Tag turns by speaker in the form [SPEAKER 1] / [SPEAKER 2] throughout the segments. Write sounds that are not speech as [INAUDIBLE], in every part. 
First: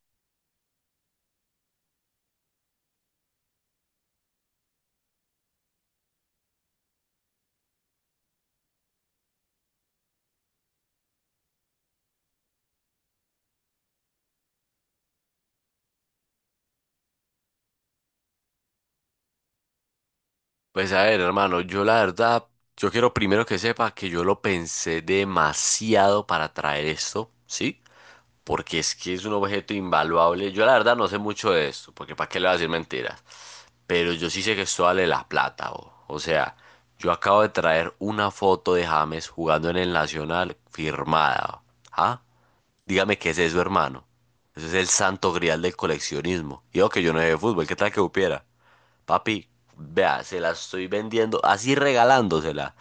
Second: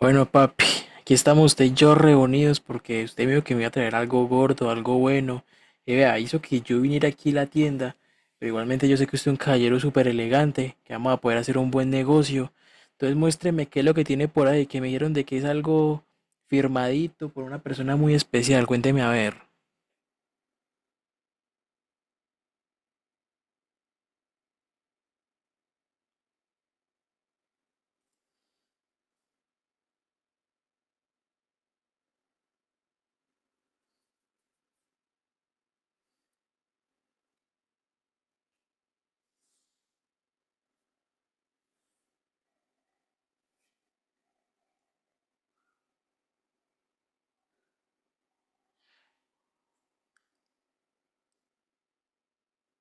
[SPEAKER 1] Bueno, papi, aquí estamos usted y yo reunidos porque usted me dijo que me iba a traer algo gordo, algo bueno. Y vea, hizo que yo viniera aquí a la tienda, pero igualmente yo sé que usted es un caballero súper elegante, que vamos a poder hacer un buen negocio. Entonces muéstreme qué es lo que tiene por ahí, que me dijeron de que es algo firmadito por una persona muy especial. Cuénteme a ver.
[SPEAKER 2] Pues a ver, hermano, yo la verdad, yo quiero primero que sepa que yo lo pensé demasiado para traer esto, ¿sí? Porque es que es un objeto invaluable. Yo la verdad no sé mucho de esto, porque ¿para qué le voy a decir mentiras? Pero yo sí sé que esto vale la plata, bo. O sea, yo acabo de traer una foto de James jugando en el Nacional firmada, bo. ¿Ah? Dígame qué es eso, hermano. Eso es el santo grial del coleccionismo. Y yo que yo no sé de fútbol, ¿qué tal que supiera? Papi, vea, se la estoy vendiendo, así regalándosela.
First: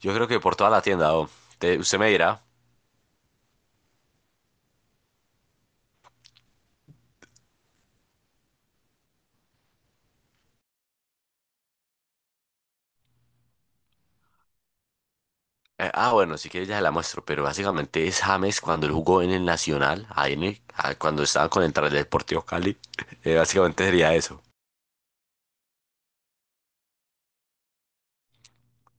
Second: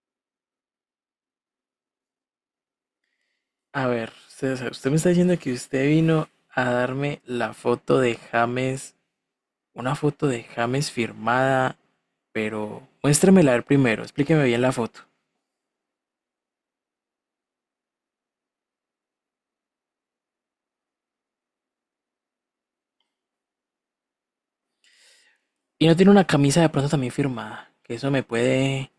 [SPEAKER 2] Yo creo que por toda la tienda, oh. Usted me dirá.
[SPEAKER 1] A ver, usted me está diciendo que usted vino a darme la foto de James. Una foto de James firmada, pero muéstremela a ver primero, explíqueme bien la foto.
[SPEAKER 2] Bueno, si quieres ya se la muestro, pero básicamente es James cuando él jugó en el Nacional, ahí en cuando estaba con el Deportivo Cali. [LAUGHS] Básicamente sería eso.
[SPEAKER 1] Y no tiene una camisa de pronto también firmada, que eso me puede...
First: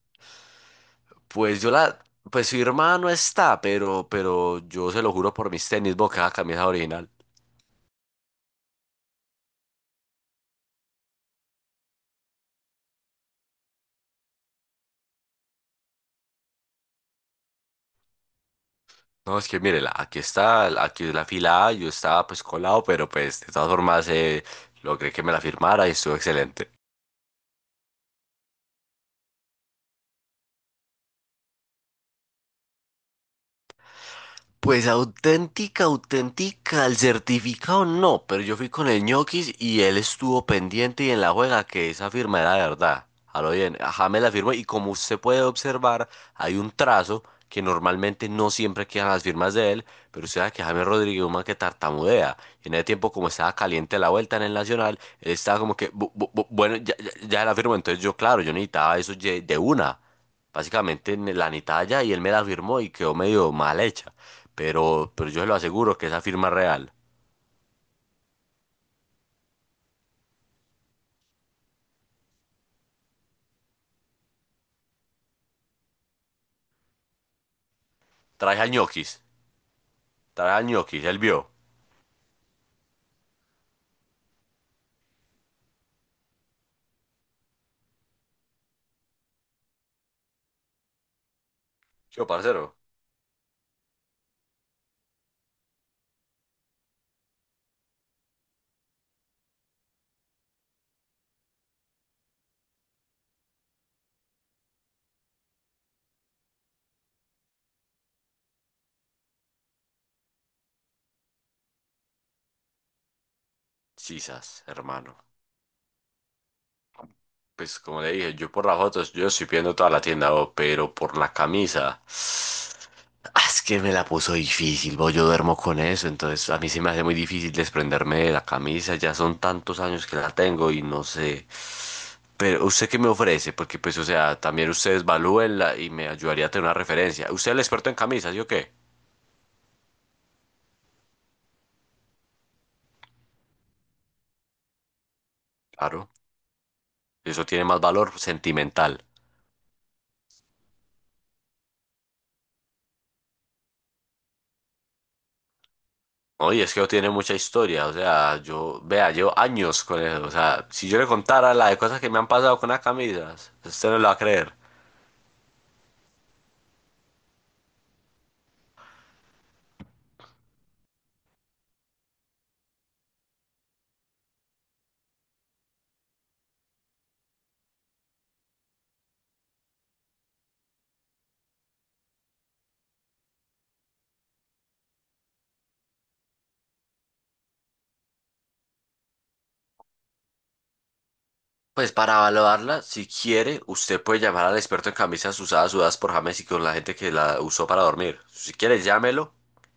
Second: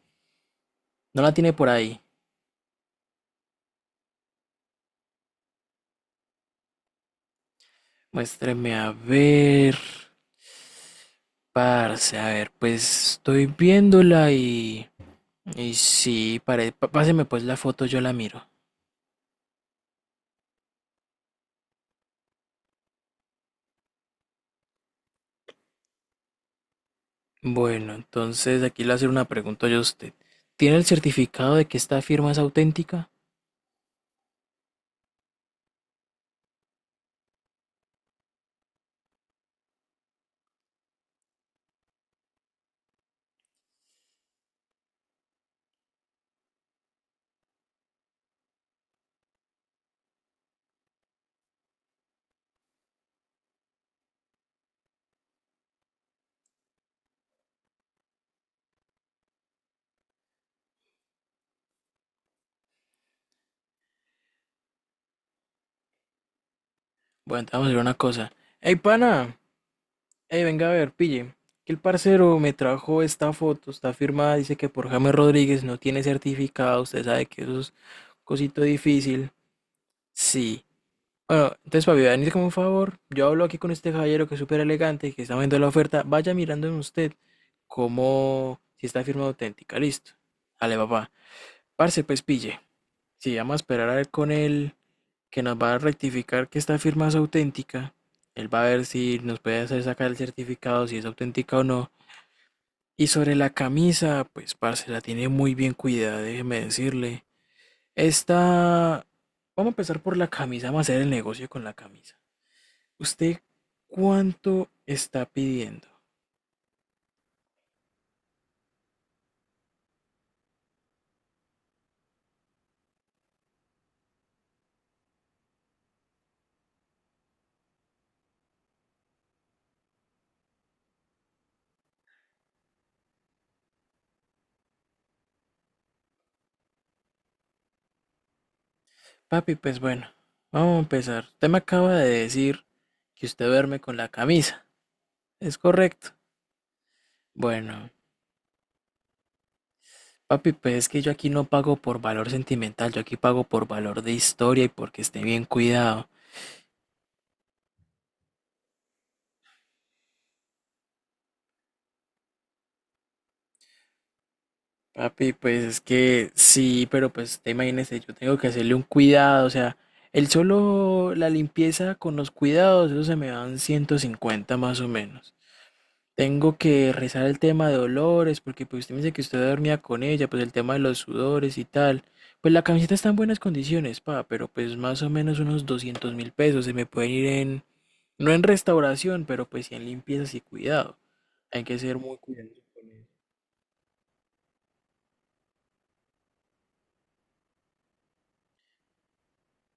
[SPEAKER 1] No la tiene
[SPEAKER 2] Pues
[SPEAKER 1] por
[SPEAKER 2] yo
[SPEAKER 1] ahí.
[SPEAKER 2] la, pues su hermano está, pero yo se lo juro por mis tenis, boca, camisa original.
[SPEAKER 1] Muéstreme a ver, parce, a ver, pues estoy viéndola y... Y sí, páseme pues la foto, yo la miro.
[SPEAKER 2] No, es que mírela, aquí está, aquí es la fila A, yo estaba pues colado, pero pues de todas formas logré que me la firmara y estuvo excelente.
[SPEAKER 1] Bueno, entonces aquí le voy a hacer una pregunta yo a usted. ¿Tiene el certificado de que esta firma es auténtica?
[SPEAKER 2] Pues auténtica, auténtica, el certificado no, pero yo fui con el ñoquis y él estuvo pendiente y en la juega que esa firma era verdad. A lo bien, ajá, me la firmó y como usted puede observar, hay un trazo que normalmente no siempre quedan las firmas de él, pero usted sabe que James Rodríguez es un man que tartamudea. Y en ese tiempo, como estaba caliente la vuelta en el Nacional, él estaba como que, "Bueno, ya, ya, ya la firmó", entonces yo, claro, yo necesitaba de una. Básicamente la necesitaba ya y él me la firmó y quedó medio mal hecha. Pero yo se lo aseguro que esa firma es real.
[SPEAKER 1] Bueno, entonces vamos a hacer una cosa. ¡Ey, pana! Ey, venga a ver, pille. Que el parcero me trajo esta foto, está firmada, dice que por James Rodríguez no tiene certificado, usted sabe que eso es
[SPEAKER 2] Trae
[SPEAKER 1] cosito
[SPEAKER 2] al ñoquis,
[SPEAKER 1] difícil.
[SPEAKER 2] trae
[SPEAKER 1] Sí.
[SPEAKER 2] al ñoquis, él vio.
[SPEAKER 1] Bueno, entonces, papi, venir como un favor. Yo hablo aquí con este caballero que es súper elegante, que está viendo la oferta. Vaya mirando en usted como si está firma auténtica. Listo. Dale, papá. Parce, pues
[SPEAKER 2] Yo,
[SPEAKER 1] pille.
[SPEAKER 2] parcero.
[SPEAKER 1] Si vamos a esperar a ver con él, que nos va a rectificar que esta firma es auténtica. Él va a ver si nos puede hacer sacar el certificado, si es auténtica o no. Y sobre la camisa, pues parce, la tiene muy bien cuidada, déjeme decirle. Esta... Vamos a empezar por la camisa, vamos a hacer el negocio con la camisa. ¿Usted
[SPEAKER 2] Sisas,
[SPEAKER 1] cuánto
[SPEAKER 2] hermano.
[SPEAKER 1] está pidiendo?
[SPEAKER 2] Pues como le dije, yo por las fotos, yo estoy viendo toda la tienda, bo, pero por la camisa. Es que me la puso difícil, bo, yo duermo con eso, entonces a mí se me hace muy difícil desprenderme de la camisa, ya son tantos años que la tengo y no sé. Pero usted qué me ofrece, porque pues o sea, también ustedes valúenla y me ayudaría a tener una referencia. ¿Usted es el experto en camisas, yo qué?
[SPEAKER 1] Papi, pues bueno, vamos a empezar. Usted me acaba de decir que usted duerme con la camisa. ¿Es
[SPEAKER 2] Claro.
[SPEAKER 1] correcto?
[SPEAKER 2] Eso tiene más
[SPEAKER 1] Bueno,
[SPEAKER 2] valor sentimental.
[SPEAKER 1] papi, pues es que yo aquí no pago por valor sentimental, yo aquí pago por valor de historia y porque esté bien cuidado.
[SPEAKER 2] Oye, es que tiene mucha historia, o sea, yo, vea, llevo años con eso, o sea, si yo le contara la de cosas que me han pasado con las camisas, usted no lo va a creer.
[SPEAKER 1] Papi, pues es que sí, pero pues usted imagínese, yo tengo que hacerle un cuidado, o sea, el solo la limpieza con los cuidados, eso se me dan 150 más o menos. Tengo que rezar el tema de dolores, porque pues usted me dice que usted dormía con ella, pues el tema de los sudores y tal. Pues la camiseta está en buenas condiciones, pa, pero pues más o menos unos $200.000 se me pueden ir en, no en restauración, pero pues sí en limpiezas y cuidado. Hay que
[SPEAKER 2] Pues
[SPEAKER 1] ser
[SPEAKER 2] para
[SPEAKER 1] muy cuidadoso.
[SPEAKER 2] evaluarla, si quiere, usted puede llamar al experto en camisas usadas, sudadas por James y con la gente que la usó para dormir. Si quiere, llámelo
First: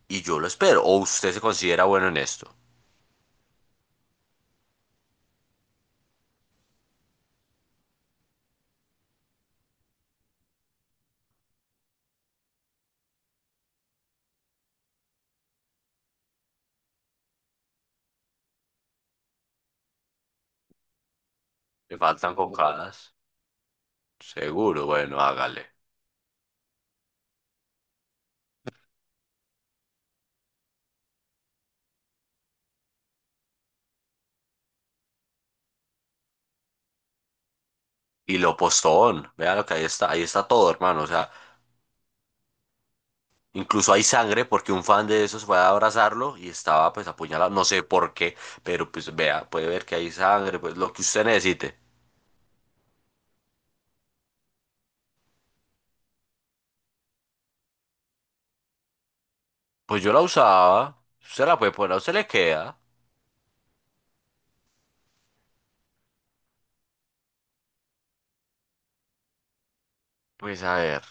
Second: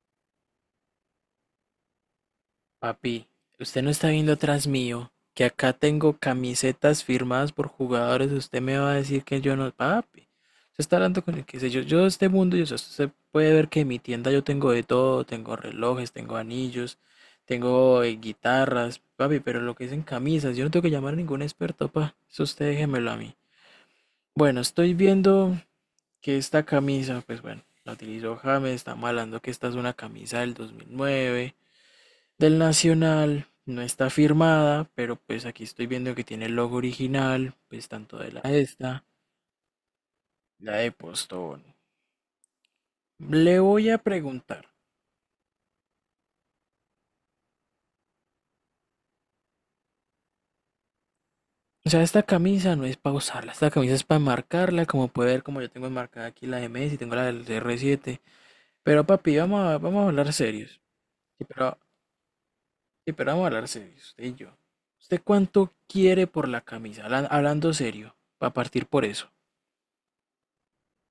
[SPEAKER 2] y yo lo espero. O usted se considera bueno en esto.
[SPEAKER 1] Papi, usted no está viendo atrás mío, que acá tengo camisetas firmadas por jugadores. Usted me va a decir que yo no. Papi, usted está hablando con el que sé yo. Yo de este mundo, yo sé, usted puede ver que en mi tienda yo tengo de todo: tengo relojes, tengo anillos, tengo guitarras, papi, pero lo que dicen camisas, yo no tengo que llamar a ningún experto,
[SPEAKER 2] Me
[SPEAKER 1] pa.
[SPEAKER 2] faltan
[SPEAKER 1] Eso usted
[SPEAKER 2] cocadas.
[SPEAKER 1] déjemelo a mí. Bueno,
[SPEAKER 2] Seguro,
[SPEAKER 1] estoy
[SPEAKER 2] bueno,
[SPEAKER 1] viendo
[SPEAKER 2] hágale.
[SPEAKER 1] que esta camisa, pues bueno, la utilizó James, está malando que esta es una camisa del 2009 del Nacional. No está firmada, pero pues aquí estoy viendo que tiene el logo original, pues tanto de
[SPEAKER 2] Y
[SPEAKER 1] la
[SPEAKER 2] lo
[SPEAKER 1] esta,
[SPEAKER 2] postón, vea lo que ahí está todo,
[SPEAKER 1] la de
[SPEAKER 2] hermano, o sea.
[SPEAKER 1] Postón. Le voy
[SPEAKER 2] Incluso
[SPEAKER 1] a
[SPEAKER 2] hay sangre
[SPEAKER 1] preguntar.
[SPEAKER 2] porque un fan de esos fue a abrazarlo y estaba pues apuñalado, no sé por qué, pero pues vea, puede ver que hay sangre, pues lo que usted necesite.
[SPEAKER 1] O sea, esta camisa no es para usarla, esta camisa es para marcarla, como puede ver, como yo tengo enmarcada aquí la de Messi, tengo la del R7. Pero papi, vamos
[SPEAKER 2] Pues
[SPEAKER 1] a
[SPEAKER 2] yo la
[SPEAKER 1] hablar serios.
[SPEAKER 2] usaba,
[SPEAKER 1] Sí,
[SPEAKER 2] usted la puede
[SPEAKER 1] pero,
[SPEAKER 2] poner, a usted le queda.
[SPEAKER 1] sí, pero vamos a hablar serios, usted y yo. ¿Usted cuánto quiere por la camisa? Hablando serio, para partir por eso.
[SPEAKER 2] Pues a ver,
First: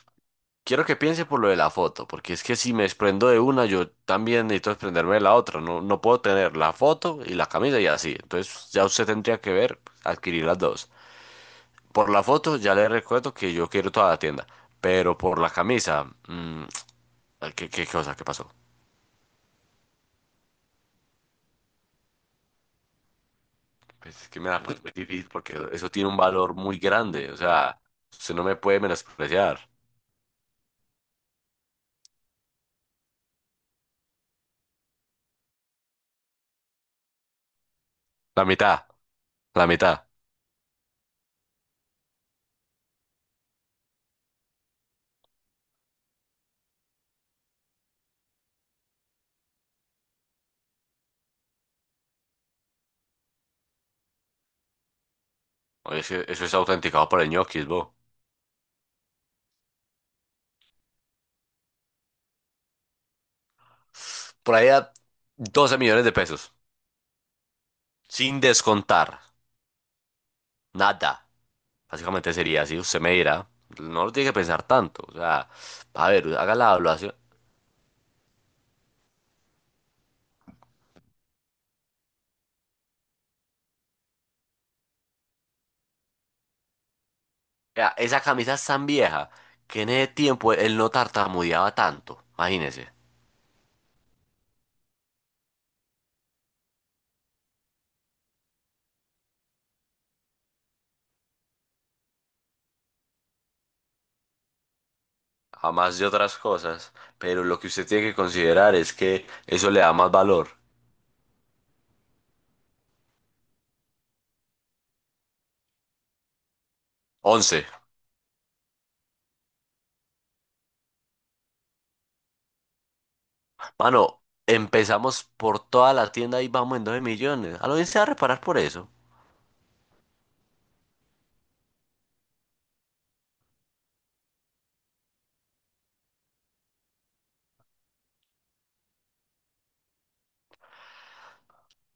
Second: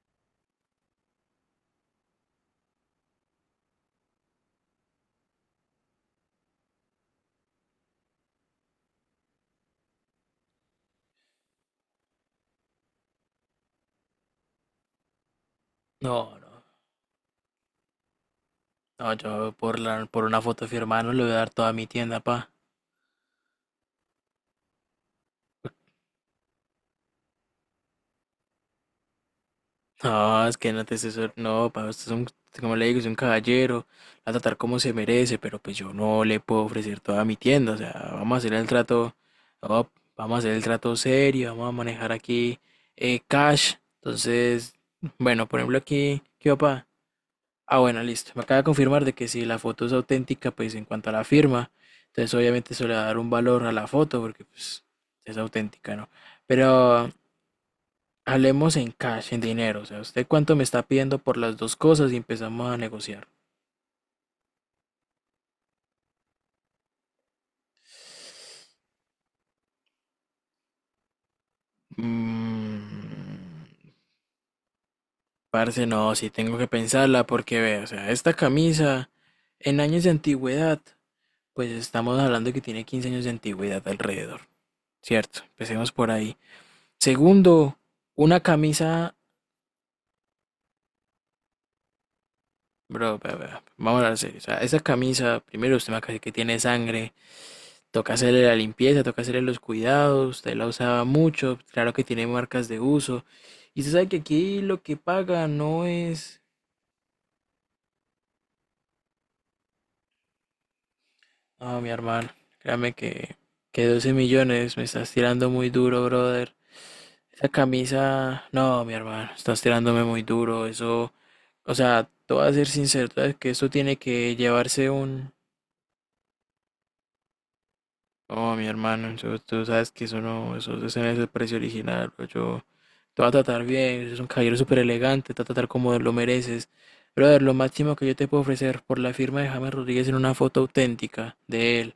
[SPEAKER 2] quiero que piense por lo de la foto, porque es que si me desprendo de una, yo también necesito desprenderme de la otra, no, no puedo tener la foto y la camisa y así, entonces ya usted tendría que ver, adquirir las dos. Por la foto ya le recuerdo que yo quiero toda la tienda, pero por la camisa,
[SPEAKER 1] No, no,
[SPEAKER 2] ¿qué, qué cosa? ¿Qué pasó?
[SPEAKER 1] no, yo por la, por una foto firmada no le voy a dar toda mi tienda, pa.
[SPEAKER 2] Pues es que me da pones muy difícil porque eso tiene un valor muy grande. O sea, usted no me puede menospreciar.
[SPEAKER 1] No, es que no, pa, usted es un, como le digo, es un caballero. La va a tratar como se merece, pero pues yo no le puedo ofrecer toda mi tienda. O sea, vamos a
[SPEAKER 2] La
[SPEAKER 1] hacer el
[SPEAKER 2] mitad,
[SPEAKER 1] trato,
[SPEAKER 2] la
[SPEAKER 1] no,
[SPEAKER 2] mitad.
[SPEAKER 1] vamos a hacer el trato serio, vamos a manejar aquí cash. Entonces, bueno, por ejemplo aquí, ¿qué va, pa? Ah, bueno, listo. Me acaba de confirmar de que si la foto es auténtica, pues en cuanto a la firma, entonces obviamente eso le va a dar un valor a la foto porque pues es auténtica,
[SPEAKER 2] Oye,
[SPEAKER 1] ¿no?
[SPEAKER 2] es que eso es autenticado
[SPEAKER 1] Pero
[SPEAKER 2] por el ñoquis, bo.
[SPEAKER 1] hablemos en cash, en dinero. O sea, ¿usted cuánto me está pidiendo por las dos cosas y empezamos a negociar?
[SPEAKER 2] Por ahí a 12.000.000 de pesos. Sin descontar. Nada. Básicamente sería así. Usted me
[SPEAKER 1] Mm,
[SPEAKER 2] dirá. No lo tiene que pensar tanto. O sea,
[SPEAKER 1] parce,
[SPEAKER 2] a
[SPEAKER 1] no, sí
[SPEAKER 2] ver, haga
[SPEAKER 1] tengo
[SPEAKER 2] la
[SPEAKER 1] que
[SPEAKER 2] evaluación.
[SPEAKER 1] pensarla porque ve, o sea, esta camisa en años de antigüedad, pues estamos hablando que tiene 15 años de antigüedad alrededor, ¿cierto? Empecemos por ahí. Segundo,
[SPEAKER 2] Vea, esa
[SPEAKER 1] una
[SPEAKER 2] camisa es tan
[SPEAKER 1] camisa...
[SPEAKER 2] vieja que en ese tiempo él no tartamudeaba tanto. Imagínese.
[SPEAKER 1] Bro, vea, vea, vamos a hablar serio. O sea, esa camisa, primero usted me acaba de decir que tiene sangre, toca hacerle la limpieza, toca hacerle los cuidados, usted la usaba mucho, claro que tiene marcas de uso. Y usted sabe que aquí lo que paga
[SPEAKER 2] A
[SPEAKER 1] no
[SPEAKER 2] más de otras
[SPEAKER 1] es...
[SPEAKER 2] cosas, pero lo que usted tiene que considerar es que eso le da más valor.
[SPEAKER 1] Ah, mi hermano, créame que 12 millones me estás tirando muy duro, brother. Esa
[SPEAKER 2] 11.
[SPEAKER 1] camisa, no, mi hermano, estás tirándome muy duro, eso... O sea, te voy a ser sincero, tú sabes que esto tiene
[SPEAKER 2] Mano,
[SPEAKER 1] que llevarse
[SPEAKER 2] empezamos
[SPEAKER 1] un...
[SPEAKER 2] por toda la tienda y vamos en 12.000.000. A lo bien se va a reparar
[SPEAKER 1] Oh,
[SPEAKER 2] por
[SPEAKER 1] mi
[SPEAKER 2] eso.
[SPEAKER 1] hermano, tú sabes que eso no, eso, ese no es el precio original, bro. Yo te voy a tratar bien, eres un caballero súper elegante, te voy a tratar como lo mereces. Brother, lo máximo que yo te puedo ofrecer por la firma de James Rodríguez en una foto auténtica de él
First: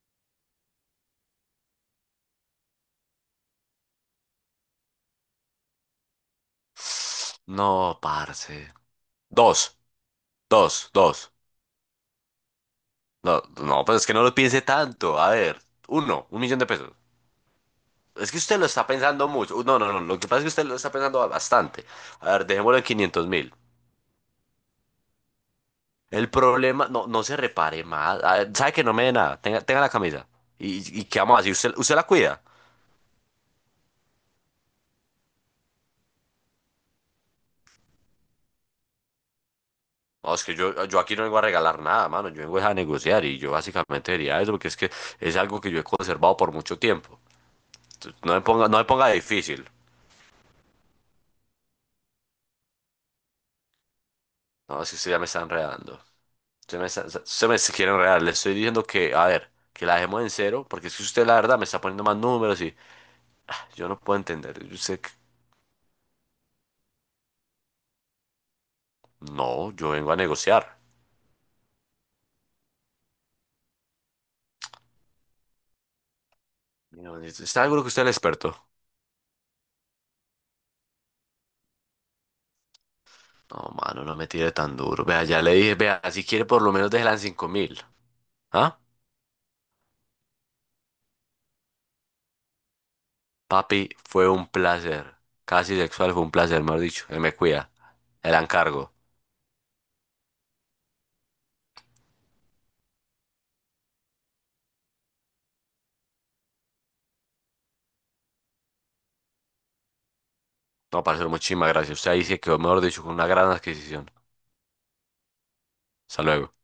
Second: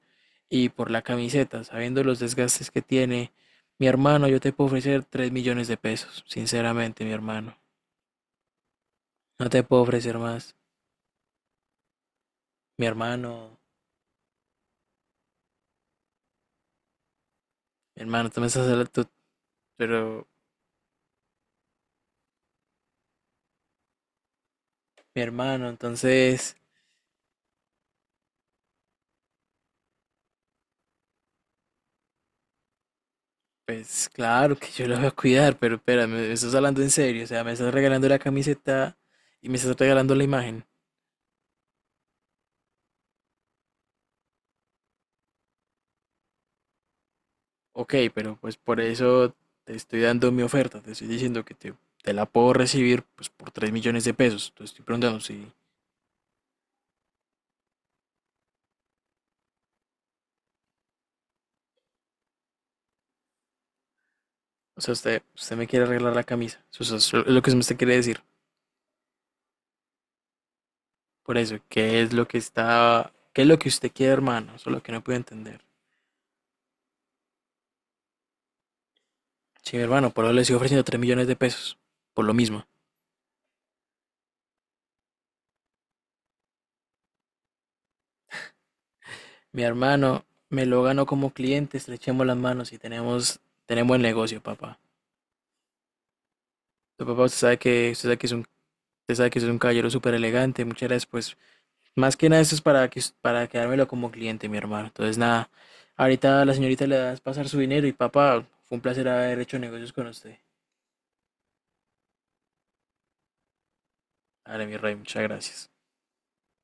[SPEAKER 1] y por la camiseta, sabiendo los desgastes que tiene, mi hermano, yo te puedo ofrecer 3 millones de pesos, sinceramente, mi hermano.
[SPEAKER 2] No, parce.
[SPEAKER 1] No te
[SPEAKER 2] Dos,
[SPEAKER 1] puedo ofrecer más.
[SPEAKER 2] dos, dos.
[SPEAKER 1] Mi
[SPEAKER 2] No,
[SPEAKER 1] hermano,
[SPEAKER 2] no, pues es que no lo piense tanto. A ver, uno, 1.000.000 de pesos.
[SPEAKER 1] mi hermano,
[SPEAKER 2] Es que
[SPEAKER 1] tú me
[SPEAKER 2] usted
[SPEAKER 1] estás
[SPEAKER 2] lo
[SPEAKER 1] hablando,
[SPEAKER 2] está pensando mucho. No, no, no, lo
[SPEAKER 1] pero
[SPEAKER 2] que pasa es que usted lo está pensando bastante. A ver, dejémoslo en 500.000.
[SPEAKER 1] mi hermano,
[SPEAKER 2] El
[SPEAKER 1] entonces...
[SPEAKER 2] problema, no, no se repare más. Ah, sabe que no me dé nada. Tenga, tenga la camisa. ¿Y qué vamos a hacer? ¿Usted la cuida?
[SPEAKER 1] Pues claro que yo lo voy a cuidar, pero espera, me estás hablando en serio, o sea, me estás regalando la camiseta y me estás regalando la
[SPEAKER 2] No, es que
[SPEAKER 1] imagen.
[SPEAKER 2] yo aquí no vengo a regalar nada, mano. Yo vengo es a negociar y yo básicamente diría eso porque es que es algo que yo he conservado por mucho tiempo.
[SPEAKER 1] Ok,
[SPEAKER 2] Entonces, no
[SPEAKER 1] pero
[SPEAKER 2] me
[SPEAKER 1] pues
[SPEAKER 2] ponga, no
[SPEAKER 1] por
[SPEAKER 2] me ponga
[SPEAKER 1] eso
[SPEAKER 2] difícil.
[SPEAKER 1] te estoy dando mi oferta, te estoy diciendo que te la puedo recibir pues por 3 millones de pesos. Te
[SPEAKER 2] No,
[SPEAKER 1] estoy
[SPEAKER 2] es que usted ya
[SPEAKER 1] preguntando
[SPEAKER 2] me está
[SPEAKER 1] si,
[SPEAKER 2] enredando. Usted me quiere enredar. Le estoy diciendo que, a ver, que la dejemos en cero porque es que usted la verdad me está poniendo más números y yo no puedo entender. Yo
[SPEAKER 1] o sea,
[SPEAKER 2] sé que
[SPEAKER 1] usted me quiere arreglar la camisa. O sea, eso es lo que usted quiere decir.
[SPEAKER 2] no, yo vengo a negociar.
[SPEAKER 1] Por eso, ¿qué es lo que está, qué es lo que usted quiere, hermano? Eso es lo que no puedo entender.
[SPEAKER 2] Mira, está algo que usted es el experto.
[SPEAKER 1] Sí, hermano, por eso le estoy ofreciendo 3 millones de pesos, por lo mismo.
[SPEAKER 2] No, mano, no me tire tan duro. Vea, ya le dije, vea, si quiere por lo menos déjela en 5 mil. ¿Ah?
[SPEAKER 1] Mi hermano, me lo ganó como cliente, estrechemos las manos y tenemos,
[SPEAKER 2] Papi,
[SPEAKER 1] tenemos el
[SPEAKER 2] fue
[SPEAKER 1] negocio,
[SPEAKER 2] un
[SPEAKER 1] papá.
[SPEAKER 2] placer. Casi sexual fue un placer, mejor dicho.
[SPEAKER 1] Tu
[SPEAKER 2] Él
[SPEAKER 1] papá,
[SPEAKER 2] me cuida.
[SPEAKER 1] usted sabe que es
[SPEAKER 2] El
[SPEAKER 1] un,
[SPEAKER 2] encargo.
[SPEAKER 1] usted sabe que es un caballero súper elegante, muchas gracias, pues. Más que nada, esto es para, que, para quedármelo como cliente, mi hermano. Entonces, nada, ahorita a la señorita le das pasar su dinero y papá, fue un placer haber hecho negocios con usted.
[SPEAKER 2] No, parcero, muchísimas gracias. Usted ahí se quedó, mejor dicho, con una gran adquisición.
[SPEAKER 1] Dale, mi rey, muchas gracias.
[SPEAKER 2] Hasta luego.